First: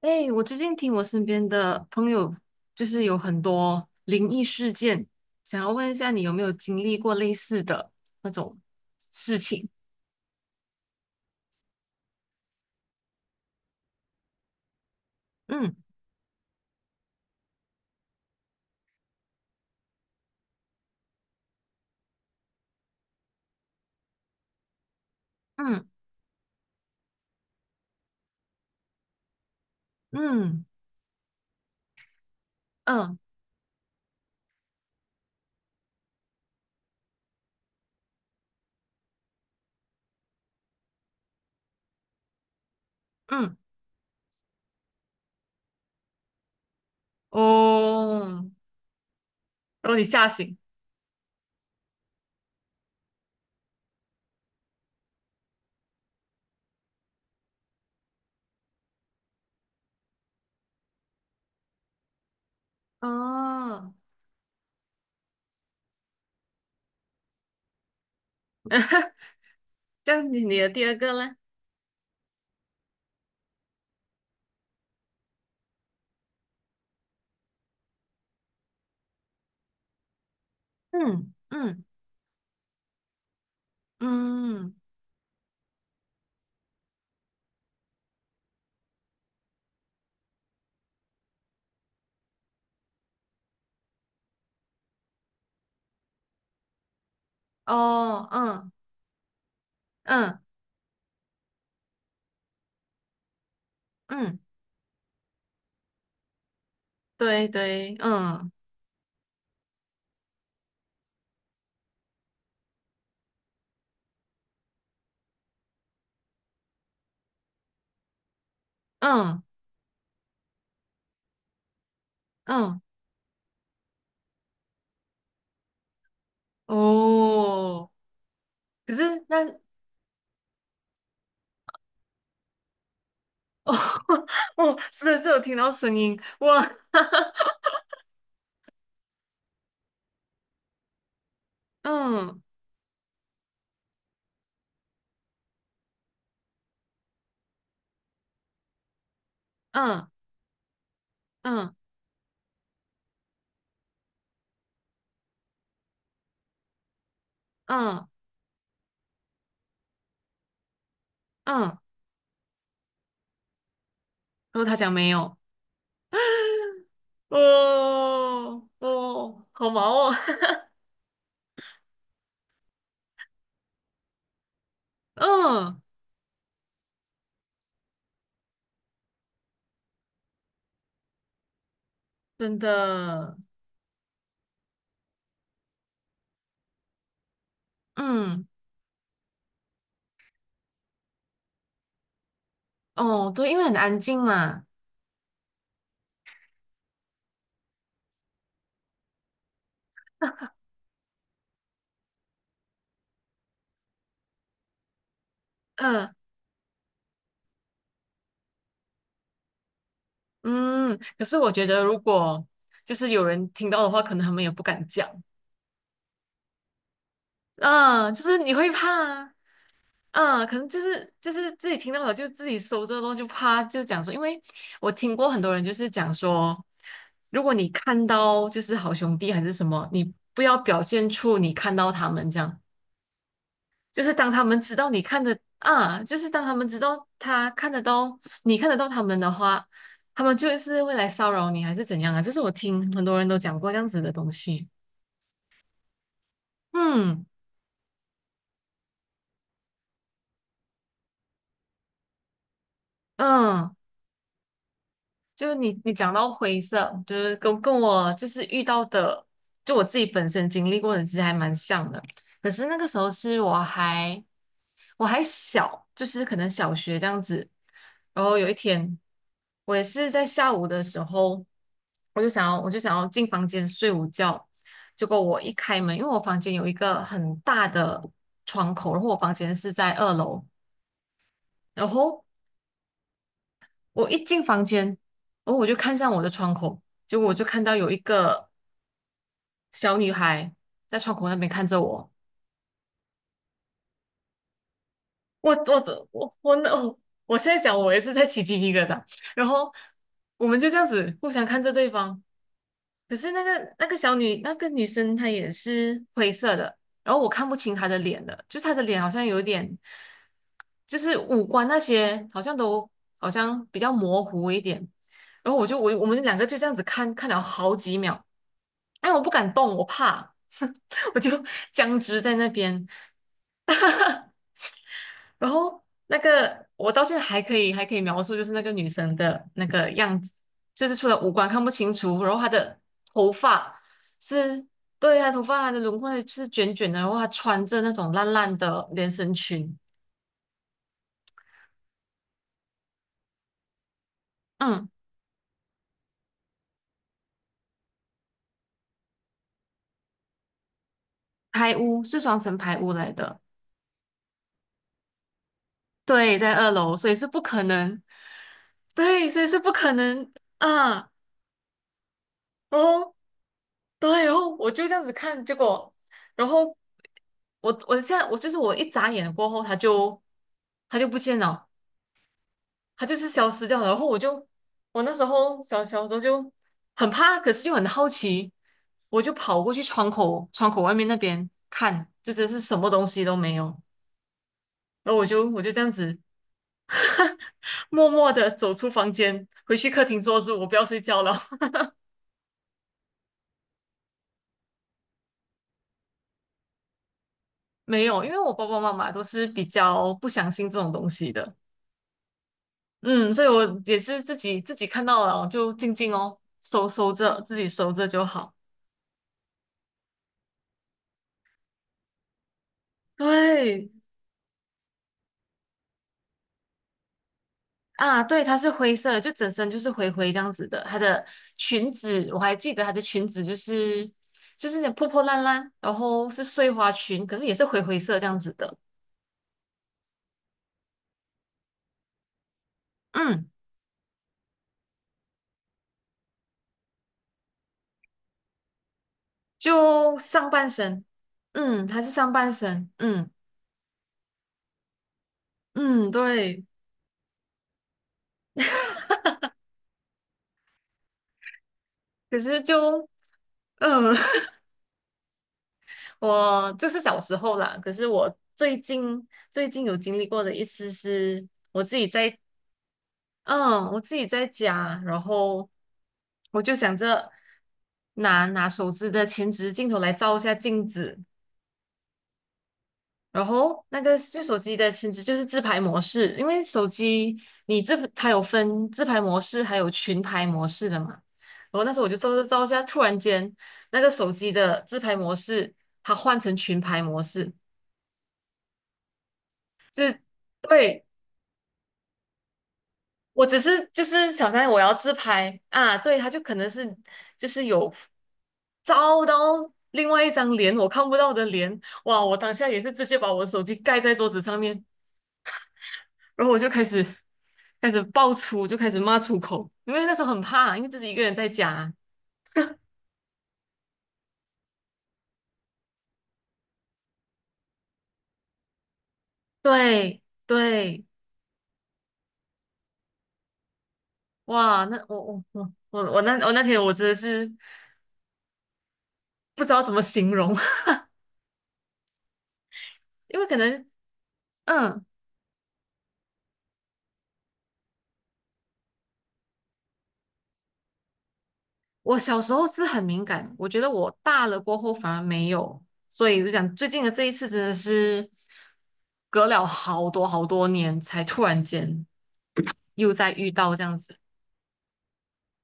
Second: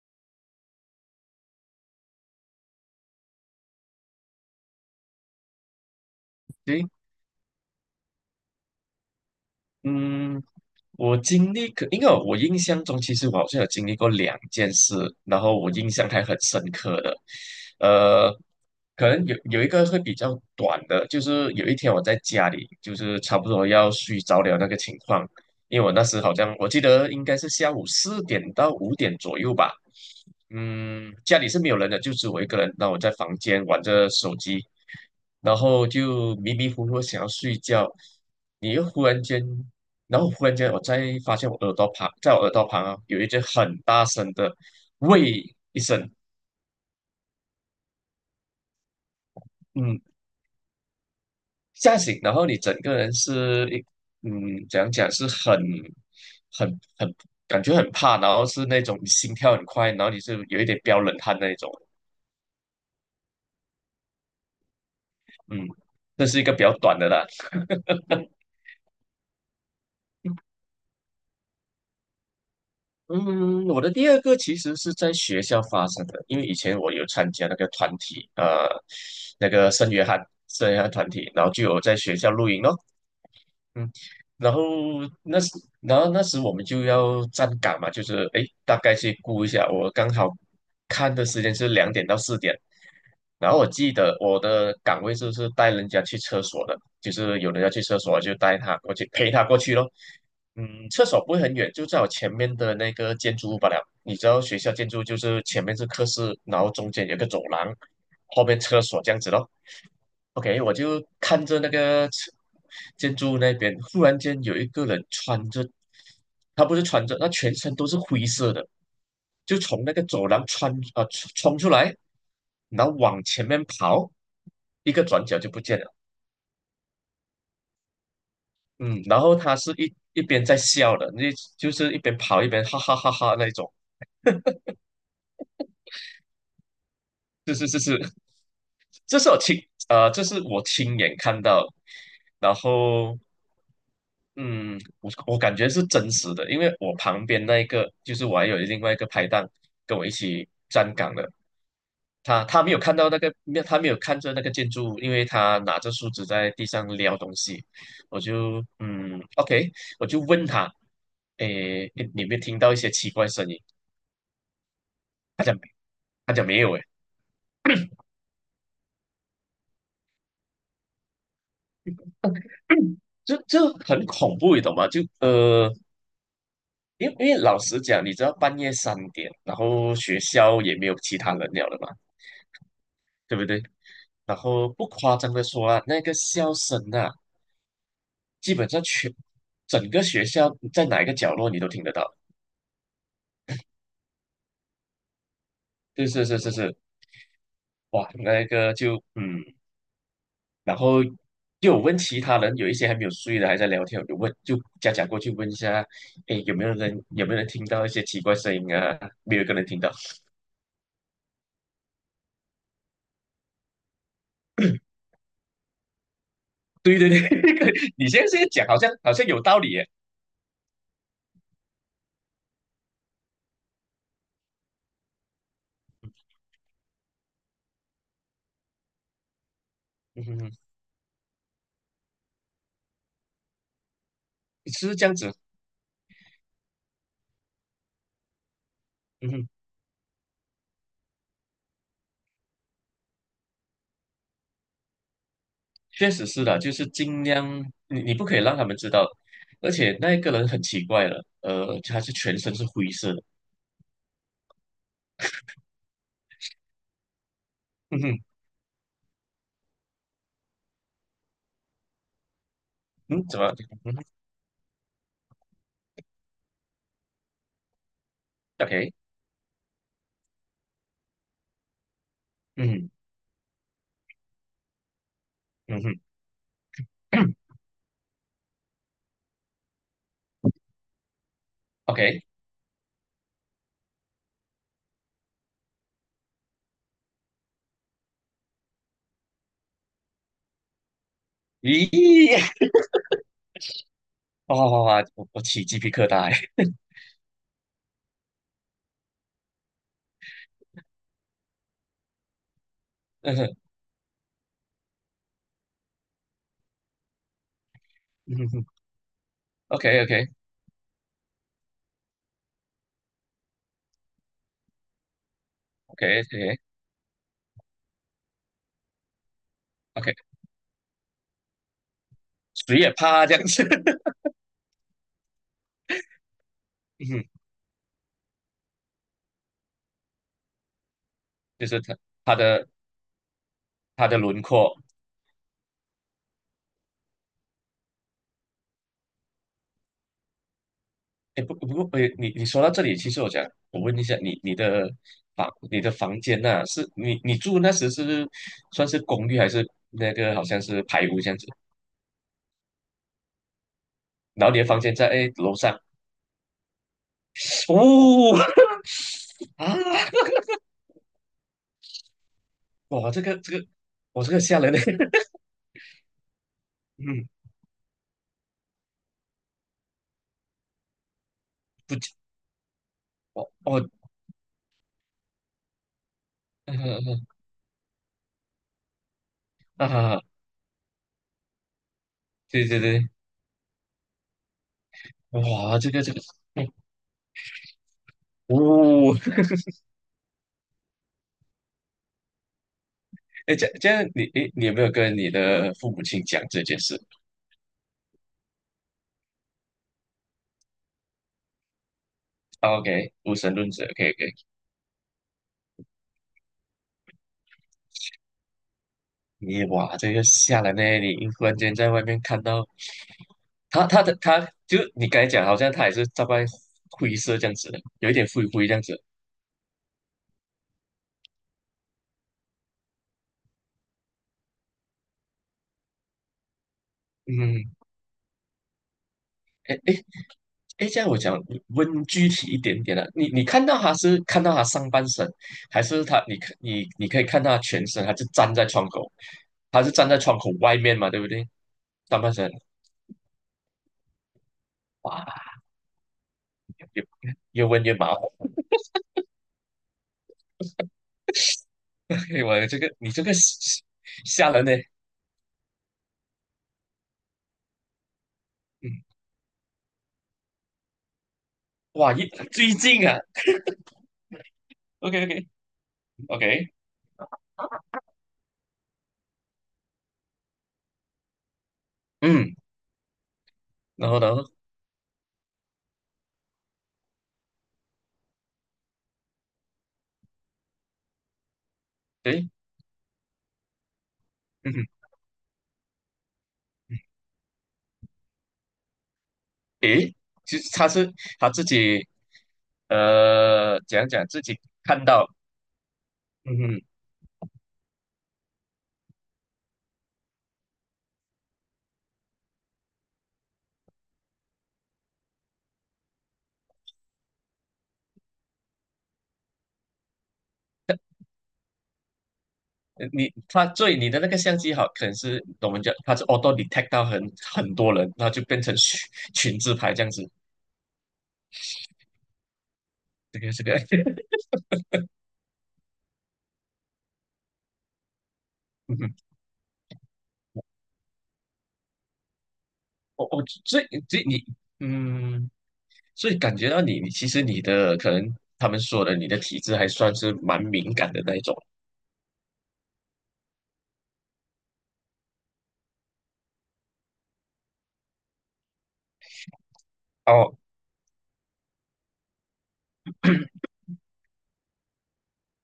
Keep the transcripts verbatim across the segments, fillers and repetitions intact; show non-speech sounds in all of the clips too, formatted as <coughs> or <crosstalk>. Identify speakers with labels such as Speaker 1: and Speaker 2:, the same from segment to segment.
Speaker 1: 哎，我最近听我身边的朋友，就是有很多灵异事件，想要问一下你有没有经
Speaker 2: 行，
Speaker 1: 历过类似的那种事情？
Speaker 2: 嗯，我经历可，因为我印象中，其实我好像有经历过两件事，然后我
Speaker 1: 嗯
Speaker 2: 印象还很深刻的。呃，可能有有一个会比较短的，就是有一天我在家里，就是差不多要睡着了那个情况，因为
Speaker 1: 嗯
Speaker 2: 我那时好像我记得应该是下午四点到五点左右吧。
Speaker 1: 嗯
Speaker 2: 嗯，家里是没有人的，就只有我一个人。那我在
Speaker 1: 嗯
Speaker 2: 房间玩着手机，然后就迷迷糊糊想要睡觉，你又忽然间然后忽然间我再发现我耳朵旁，在我耳朵旁啊有一只
Speaker 1: 嗯，
Speaker 2: 很大声的喂一声，
Speaker 1: 哦，然后
Speaker 2: 嗯，
Speaker 1: 你吓醒，
Speaker 2: 吓醒，然后你整个人是一，嗯，怎样讲是很很很感觉很怕，然后是那种你心跳很快，然后你是有一点飙冷汗那一种，
Speaker 1: 哦，
Speaker 2: 嗯，这是一个比较短的啦。<laughs>
Speaker 1: <laughs> 这样你你的第二个呢？
Speaker 2: 嗯，我的第二个其实是在学校发生的，因为以前我有参加那个团体，呃，那个圣约翰圣约翰团体，
Speaker 1: 嗯
Speaker 2: 然后就有
Speaker 1: 嗯
Speaker 2: 在学校露营咯。嗯，然后
Speaker 1: 嗯，
Speaker 2: 那时，然后那时我们就要站岗嘛，就是哎，诶大概去估一下。我刚好看的时间是两点到四点，然后我记得我的岗位就是带人家去厕所的，就是有人要去厕所，
Speaker 1: 哦
Speaker 2: 就带
Speaker 1: 嗯
Speaker 2: 他过去陪他过去咯。
Speaker 1: 嗯
Speaker 2: 嗯，厕所不会很远，就在我前面的那个建筑物罢了。你知
Speaker 1: 嗯，
Speaker 2: 道学校建筑就是前面是课室，然后中间有个走
Speaker 1: 对
Speaker 2: 廊，
Speaker 1: 对，
Speaker 2: 后
Speaker 1: 嗯
Speaker 2: 面厕所这样子咯。OK，我就看着那个吃建筑物那边，忽然间有一个人穿着，他不是穿着，他全身都是灰色的，
Speaker 1: 嗯
Speaker 2: 就从那个走廊穿啊、冲冲出来，
Speaker 1: 嗯，
Speaker 2: 然后往前面跑，一个转角就不见了。
Speaker 1: 哦，可
Speaker 2: 嗯，
Speaker 1: 是
Speaker 2: 然后他
Speaker 1: 那
Speaker 2: 是一一边在笑的，那就是一边跑一边哈哈哈哈那种。
Speaker 1: 哦 <laughs> 哦，是的是有听到声音，哇，
Speaker 2: 是
Speaker 1: <laughs>
Speaker 2: 是是是，这是我亲呃，这是我亲眼看到，
Speaker 1: 嗯
Speaker 2: 然后嗯，我我感觉是真实的，因为我旁边那一个就是我还有另外一个拍档跟我一
Speaker 1: 嗯
Speaker 2: 起站岗的，
Speaker 1: 嗯
Speaker 2: 他他没有看到那个，没有他没有看着那个建筑物，因为他拿着树枝在地上撩东西，
Speaker 1: 嗯
Speaker 2: 我就嗯，OK，我就问他，
Speaker 1: 嗯，然
Speaker 2: 诶，你有没有听到一些奇怪声音？
Speaker 1: 后他讲没有，
Speaker 2: 他讲没有，诶，
Speaker 1: 哦哦，好忙哦，
Speaker 2: 这这很恐怖，你懂吗？就
Speaker 1: <laughs>
Speaker 2: 呃，
Speaker 1: 嗯，
Speaker 2: 因为因为老实讲，你知道半夜三点，然后学校也没有其他人了的嘛，
Speaker 1: 真的，
Speaker 2: 对不对？然后不夸张的说啊，那个笑声啊，
Speaker 1: 嗯
Speaker 2: 基本上全整个学校在哪一个角落你都听得到。
Speaker 1: 哦，对，因为很安静嘛，
Speaker 2: 是是是是是，哇，那个就嗯，然后又有问其他人，有一些还没有睡的还在聊天，我就问就假假过去问一下，
Speaker 1: 嗯
Speaker 2: 哎，有没有人有没有人听到一些奇怪声音啊？没有一个人听到。
Speaker 1: 嗯，可是我觉得如果就是有人听到的话，可能他们也不敢讲，
Speaker 2: 对对对，<laughs> 你
Speaker 1: 嗯，
Speaker 2: 现
Speaker 1: 就
Speaker 2: 在
Speaker 1: 是
Speaker 2: 现在
Speaker 1: 你
Speaker 2: 讲
Speaker 1: 会
Speaker 2: 好
Speaker 1: 怕
Speaker 2: 像好像
Speaker 1: 啊。
Speaker 2: 有道理耶。
Speaker 1: 嗯，可能就是就是自己听到了，就自己搜这个东西，啪就讲说，因为我听过很多人就是讲说，如果你看到就是好兄弟还是什么，你
Speaker 2: 嗯哼
Speaker 1: 不
Speaker 2: 哼
Speaker 1: 要表现出你看到他们这样，就是当他们知道
Speaker 2: 是
Speaker 1: 你
Speaker 2: 这样
Speaker 1: 看
Speaker 2: 子，
Speaker 1: 的啊，就是当他们知道他看得到你看得到他们的
Speaker 2: 嗯哼，
Speaker 1: 话，他们就是会来骚扰你还是怎样啊？这是我听很多人都讲过这样子的东西。
Speaker 2: 确实是的，就是尽
Speaker 1: 嗯
Speaker 2: 量你你不可以让他们知道，而且那个人很奇怪了，呃，他是全身是灰色的，
Speaker 1: 嗯，就是你你讲到灰色，就是跟跟
Speaker 2: 嗯
Speaker 1: 我
Speaker 2: 哼，
Speaker 1: 就是遇到的，就我自己本身经历过的，其实还蛮像的。可是那个时候
Speaker 2: 嗯，怎
Speaker 1: 是
Speaker 2: 么，
Speaker 1: 我
Speaker 2: 嗯哼
Speaker 1: 还我还小，就是可能小学这样子。然后有一
Speaker 2: ，OK，
Speaker 1: 天，我也是在下午的时候，我就想要我就
Speaker 2: 嗯
Speaker 1: 想要进房间睡午觉。结果我一开
Speaker 2: 嗯
Speaker 1: 门，
Speaker 2: 哼
Speaker 1: 因为我房间有一个很
Speaker 2: <coughs>
Speaker 1: 大的窗口，然后我房间是在二楼，然
Speaker 2: ，OK，
Speaker 1: 后我一进房间，然后我就看向我的窗口，结果我就看到有一个小女孩在窗口那边看着我。
Speaker 2: 咦，哇哇哇，哇我我
Speaker 1: 我
Speaker 2: 起鸡
Speaker 1: 我
Speaker 2: 皮
Speaker 1: 的
Speaker 2: 疙瘩
Speaker 1: 我我
Speaker 2: 欸
Speaker 1: 那我我现在想，我也是在起鸡一个的，然后我们就这样子互相看着对方。可
Speaker 2: <laughs>，
Speaker 1: 是
Speaker 2: 嗯
Speaker 1: 那
Speaker 2: 哼
Speaker 1: 个那个小女那个女生她也是灰色的，然后我看不清她的脸了，
Speaker 2: 嗯
Speaker 1: 就
Speaker 2: 哼
Speaker 1: 是她的脸好像有
Speaker 2: o
Speaker 1: 点
Speaker 2: k OK OK
Speaker 1: 就是五官那些好像都好像比较模糊一点。然后我就我
Speaker 2: OK
Speaker 1: 我们两个就这样子看看了好几秒，哎，我不敢动，我
Speaker 2: OK，
Speaker 1: 怕，<laughs> 我就僵直在那
Speaker 2: 谁
Speaker 1: 边。
Speaker 2: 也怕这样子，<laughs>
Speaker 1: 然后那个我到
Speaker 2: 嗯
Speaker 1: 现在
Speaker 2: 哼，
Speaker 1: 还可以还可以描述，就是那个女生的那个样子，就是除了五官看
Speaker 2: 就
Speaker 1: 不
Speaker 2: 是
Speaker 1: 清
Speaker 2: 他
Speaker 1: 楚，然
Speaker 2: 他
Speaker 1: 后她
Speaker 2: 的
Speaker 1: 的头发
Speaker 2: 他的轮
Speaker 1: 是。
Speaker 2: 廓。
Speaker 1: 对，她头发，她的轮廓是卷卷的，然后她穿着那种烂烂的连身裙。
Speaker 2: 哎，不不过，哎，你你说到这里，其实我想我问一下，你你
Speaker 1: 嗯，
Speaker 2: 的房你的房间呐、是你你住那时是算是公寓还是那个好像是排屋这样子？
Speaker 1: 排污是双层排污来的，
Speaker 2: 然后你的房间在哎楼上，
Speaker 1: 对，在二楼，所以是不可能，
Speaker 2: 哦
Speaker 1: 对，所以是不
Speaker 2: 啊，
Speaker 1: 可能啊。然
Speaker 2: 哇，
Speaker 1: 后，
Speaker 2: 这个这个，我
Speaker 1: 对，
Speaker 2: 这
Speaker 1: 然
Speaker 2: 个
Speaker 1: 后
Speaker 2: 吓
Speaker 1: 我
Speaker 2: 人的，
Speaker 1: 就这样子
Speaker 2: <laughs>
Speaker 1: 看，结果，然后
Speaker 2: 嗯，
Speaker 1: 我我现在我就是我一眨眼过后，他就他就不见了，
Speaker 2: 不，
Speaker 1: 他就是消
Speaker 2: 我
Speaker 1: 失掉了。
Speaker 2: 我
Speaker 1: 然后我就我那时候小小时候就
Speaker 2: 嗯
Speaker 1: 很
Speaker 2: 嗯
Speaker 1: 怕，可是又很好奇，我就跑过去
Speaker 2: 嗯
Speaker 1: 窗
Speaker 2: 啊，
Speaker 1: 口窗口外面那边看，就真是
Speaker 2: 对
Speaker 1: 什
Speaker 2: 对
Speaker 1: 么东
Speaker 2: 对，
Speaker 1: 西都没有。然后我就我就
Speaker 2: 哇，
Speaker 1: 这
Speaker 2: 这
Speaker 1: 样
Speaker 2: 个这
Speaker 1: 子
Speaker 2: 个，嗯
Speaker 1: 默默的走出房
Speaker 2: 哦，
Speaker 1: 间，回去客厅坐着，我不要睡觉了。
Speaker 2: <laughs> 哎，这样这样你哎，你你有没有跟你的父母亲讲这件事
Speaker 1: 没有，因为我爸爸妈妈都是比较不相信这种东西的，
Speaker 2: ？OK，
Speaker 1: 嗯，
Speaker 2: 无
Speaker 1: 所以
Speaker 2: 神
Speaker 1: 我
Speaker 2: 论者
Speaker 1: 也
Speaker 2: ，OK，
Speaker 1: 是自己自己看到了就静静哦，收收着，自己收着就好。
Speaker 2: 你哇，这个吓人呢！你一忽然间在外面看到他，
Speaker 1: 对
Speaker 2: 他的他，就你刚才讲，好像他也是大概灰色这样子的，有一
Speaker 1: 啊，
Speaker 2: 点
Speaker 1: 对，
Speaker 2: 灰
Speaker 1: 它
Speaker 2: 灰
Speaker 1: 是
Speaker 2: 这样
Speaker 1: 灰
Speaker 2: 子。
Speaker 1: 色的就整身就是灰灰这样子的。它的裙子我还记得，它的裙子就是就是破破烂烂，然后是碎花裙，可是也是
Speaker 2: 嗯，
Speaker 1: 灰灰色这样子的。
Speaker 2: 哎哎哎，这样我讲问具体一点点了、你你
Speaker 1: 嗯，
Speaker 2: 看到他是看到他上半身，还是他你看你你可以看到他全身，他是站在窗口，他是站在
Speaker 1: 就
Speaker 2: 窗口
Speaker 1: 上半
Speaker 2: 外面
Speaker 1: 身，
Speaker 2: 嘛，对不对？
Speaker 1: 嗯，它是
Speaker 2: 上
Speaker 1: 上
Speaker 2: 半身，
Speaker 1: 半身，嗯
Speaker 2: 哇，
Speaker 1: 嗯，对。
Speaker 2: 越越问越麻烦。
Speaker 1: 可
Speaker 2: <laughs>
Speaker 1: 是
Speaker 2: 我这个
Speaker 1: 就，
Speaker 2: 你这个吓
Speaker 1: 嗯，<laughs>
Speaker 2: 吓人呢！
Speaker 1: 我这是小时候啦，可是我最
Speaker 2: 嗯，
Speaker 1: 近最近有经历过的一次是，我自己
Speaker 2: 哇，一
Speaker 1: 在，
Speaker 2: 最近啊
Speaker 1: 嗯，我自己在家，
Speaker 2: ，OK
Speaker 1: 然
Speaker 2: OK。
Speaker 1: 后我
Speaker 2: OK，
Speaker 1: 就想着拿拿手机的前置镜头来照一下镜子，
Speaker 2: 嗯，
Speaker 1: 然后那
Speaker 2: 然
Speaker 1: 个
Speaker 2: 后然
Speaker 1: 就
Speaker 2: 后
Speaker 1: 手机的前置就是自拍模式，因为手机你这它有分自拍模式还有群拍模式的嘛，然后那时候我就照照
Speaker 2: 对，
Speaker 1: 照一下，突然间那个手机
Speaker 2: 嗯
Speaker 1: 的
Speaker 2: 哼，
Speaker 1: 自拍模式它换成群拍模式。就
Speaker 2: 诶，
Speaker 1: 是
Speaker 2: 其实他
Speaker 1: 对
Speaker 2: 是他自己，
Speaker 1: 我只
Speaker 2: 呃，
Speaker 1: 是就
Speaker 2: 讲讲
Speaker 1: 是
Speaker 2: 自
Speaker 1: 小
Speaker 2: 己
Speaker 1: 三我要
Speaker 2: 看
Speaker 1: 自
Speaker 2: 到，
Speaker 1: 拍啊，对，他就可
Speaker 2: 嗯
Speaker 1: 能
Speaker 2: 哼，
Speaker 1: 是就是有照到另外一张脸我看不到的脸，哇，我当下也是直接把我的手机盖在桌子上面，然后我就开始开始爆粗，就开始骂出口，因为那时候很怕，因为自己一个人在家，
Speaker 2: 呃你他所以你的那个相机好，可能是我们讲他是 auto detect 到很很多人，然后就变成群群自拍这样
Speaker 1: 对
Speaker 2: 子，
Speaker 1: 对，
Speaker 2: 这个这个，<laughs>
Speaker 1: 哇，那我我我我我那我那天我真的是
Speaker 2: 嗯哼，
Speaker 1: 不知道怎么形容，<laughs>
Speaker 2: 我
Speaker 1: 因
Speaker 2: 我
Speaker 1: 为可
Speaker 2: 所以
Speaker 1: 能
Speaker 2: 所以你，
Speaker 1: 嗯。
Speaker 2: 嗯，所以感觉到你你其实你的可能他们说的你的体质还算是蛮敏感的那一种
Speaker 1: 我小时候是很敏感，我觉得我大了过后反而没有，所以我就讲最近的这一次真的是隔了好多好
Speaker 2: 哦。
Speaker 1: 多年才突然间又再遇到这样子。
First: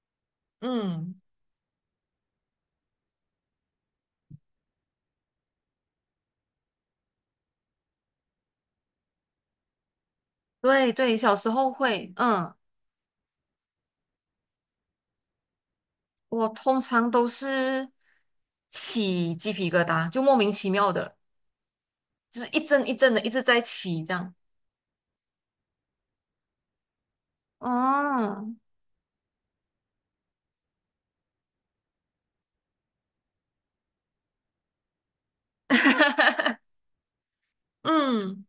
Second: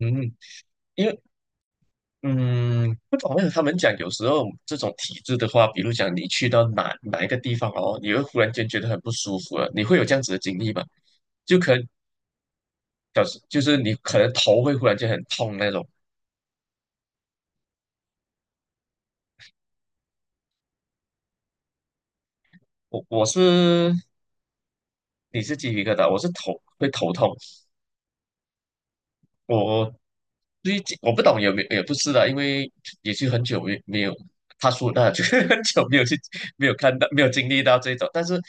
Speaker 2: 嗯，因
Speaker 1: 嗯，
Speaker 2: 为嗯，不懂为什么他们讲有时候这种体质的话，比如讲你去到哪哪一个地方哦，你会忽然间觉得很不舒服了，你会有这样子的经历吗？
Speaker 1: 对对，小时
Speaker 2: 就
Speaker 1: 候
Speaker 2: 可能
Speaker 1: 会，嗯，
Speaker 2: 表示就是你可能头会忽然间很痛那种。
Speaker 1: 我通常都是起鸡皮疙瘩，就莫名其妙的，就是一阵一
Speaker 2: 我
Speaker 1: 阵的
Speaker 2: 我
Speaker 1: 一直在
Speaker 2: 是
Speaker 1: 起这样。
Speaker 2: 你是鸡皮疙瘩，我是头会头痛。
Speaker 1: 哦，
Speaker 2: 我最近我不懂有没有，也不是的，因为也是很久没没有他说那，就是很久没有去
Speaker 1: <laughs>
Speaker 2: 没有看到没有经历到这种，但是
Speaker 1: 嗯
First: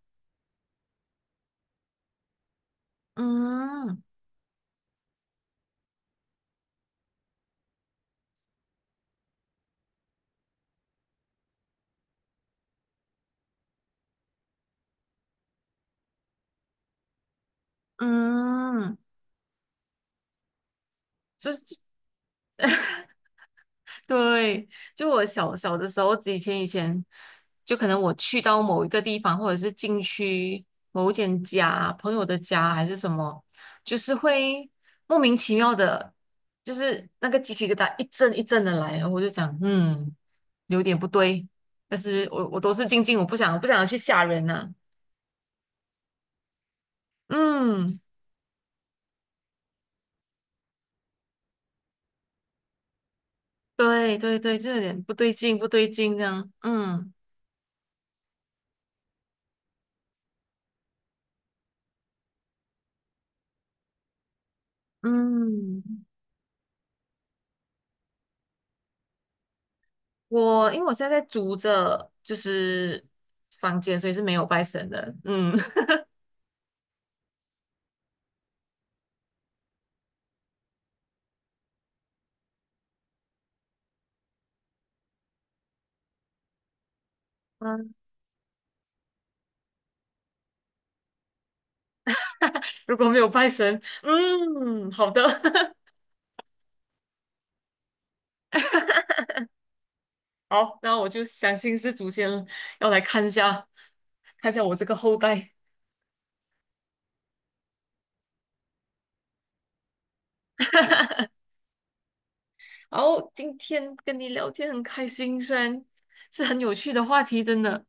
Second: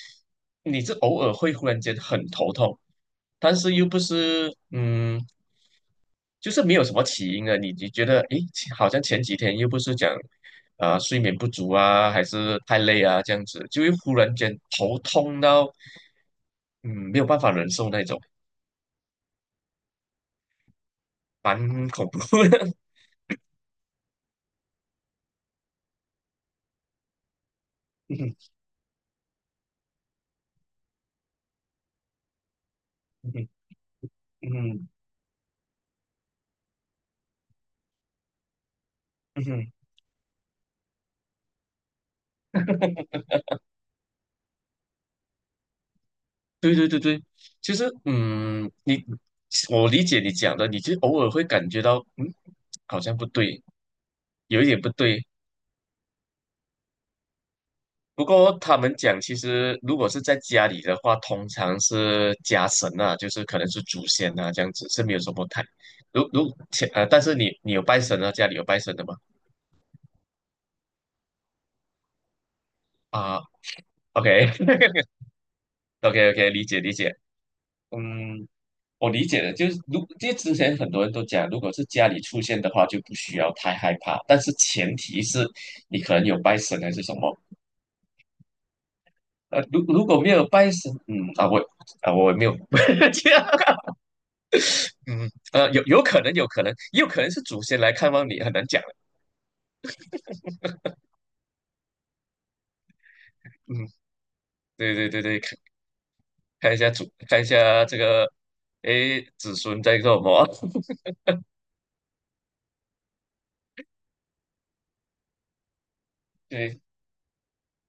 Speaker 2: 你是偶尔会忽然间很头痛，但是又不
Speaker 1: 嗯
Speaker 2: 是嗯，就是没有什么起因的，你你觉得诶，好像前几天又不是讲啊、呃睡眠不足啊，还是太累啊这样子，就会忽然间头痛到嗯没有办法忍受那种，
Speaker 1: 嗯，就是。
Speaker 2: 蛮恐怖的。
Speaker 1: 对，就我小小的时候，以前以前，就可能我去
Speaker 2: <laughs> 嗯
Speaker 1: 到某一个地方，或者是进去某一间家、朋友的家还是什么，
Speaker 2: 嗯
Speaker 1: 就是会
Speaker 2: 嗯
Speaker 1: 莫名其妙的，就是那个鸡皮疙瘩一阵一阵的来，我就
Speaker 2: 嗯
Speaker 1: 讲，
Speaker 2: 嗯
Speaker 1: 嗯，有点不对，但是我我都是静静，我不想不想要去吓人呐、
Speaker 2: 对对对对，其实
Speaker 1: 嗯，
Speaker 2: 嗯，你我理解你讲的，你就偶尔会感觉到，嗯，好像不对，
Speaker 1: 对对对，
Speaker 2: 有一
Speaker 1: 就
Speaker 2: 点
Speaker 1: 有
Speaker 2: 不
Speaker 1: 点不
Speaker 2: 对。
Speaker 1: 对劲，不对劲这样，嗯
Speaker 2: 不过他们讲，其实如果是在家里的话，通常是家神啊，就是可能是祖先啊，这样子是没有什么太。
Speaker 1: 嗯。
Speaker 2: 如如前呃，但是你你有拜神啊，家里有拜神的吗？
Speaker 1: 我因为我现在在租着就是
Speaker 2: 啊
Speaker 1: 房间，所以是没有
Speaker 2: ，OK
Speaker 1: 拜神的。嗯 <laughs>
Speaker 2: <laughs> OK OK，理解理解。嗯，我理解的，就是如因为之前很多人都讲，如果是家里出现的话，就不需要太害怕，但是前提是你可能有拜神还是什么。
Speaker 1: 嗯，
Speaker 2: 呃，如如果没有拜神，嗯啊，我啊我没有
Speaker 1: 如果
Speaker 2: <laughs>
Speaker 1: 没有
Speaker 2: 这样，
Speaker 1: 拜神，嗯，
Speaker 2: <laughs>
Speaker 1: 好的，
Speaker 2: 嗯呃，有有可能有可能，也有可能是祖先来看望你，很难讲。
Speaker 1: <laughs> 好，那我就相信是祖先要来看一下，
Speaker 2: 嗯，
Speaker 1: 看一下我这
Speaker 2: 对
Speaker 1: 个
Speaker 2: 对
Speaker 1: 后
Speaker 2: 对对，
Speaker 1: 代。
Speaker 2: 看看一下祖，看一下这个，诶，子孙在做什么？
Speaker 1: 然后今天跟你聊天很开心，虽然是
Speaker 2: <laughs>
Speaker 1: 很有
Speaker 2: 对
Speaker 1: 趣的话题，真的。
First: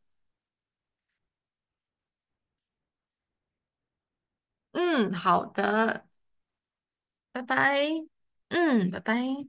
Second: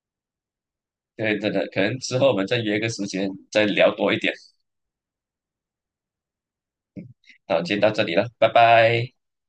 Speaker 2: 对，真的，可能之后我们再约个时间再聊多一点。
Speaker 1: 嗯，好的，拜
Speaker 2: 好，今天
Speaker 1: 拜。
Speaker 2: 到这里了，拜
Speaker 1: 嗯，拜
Speaker 2: 拜。
Speaker 1: 拜。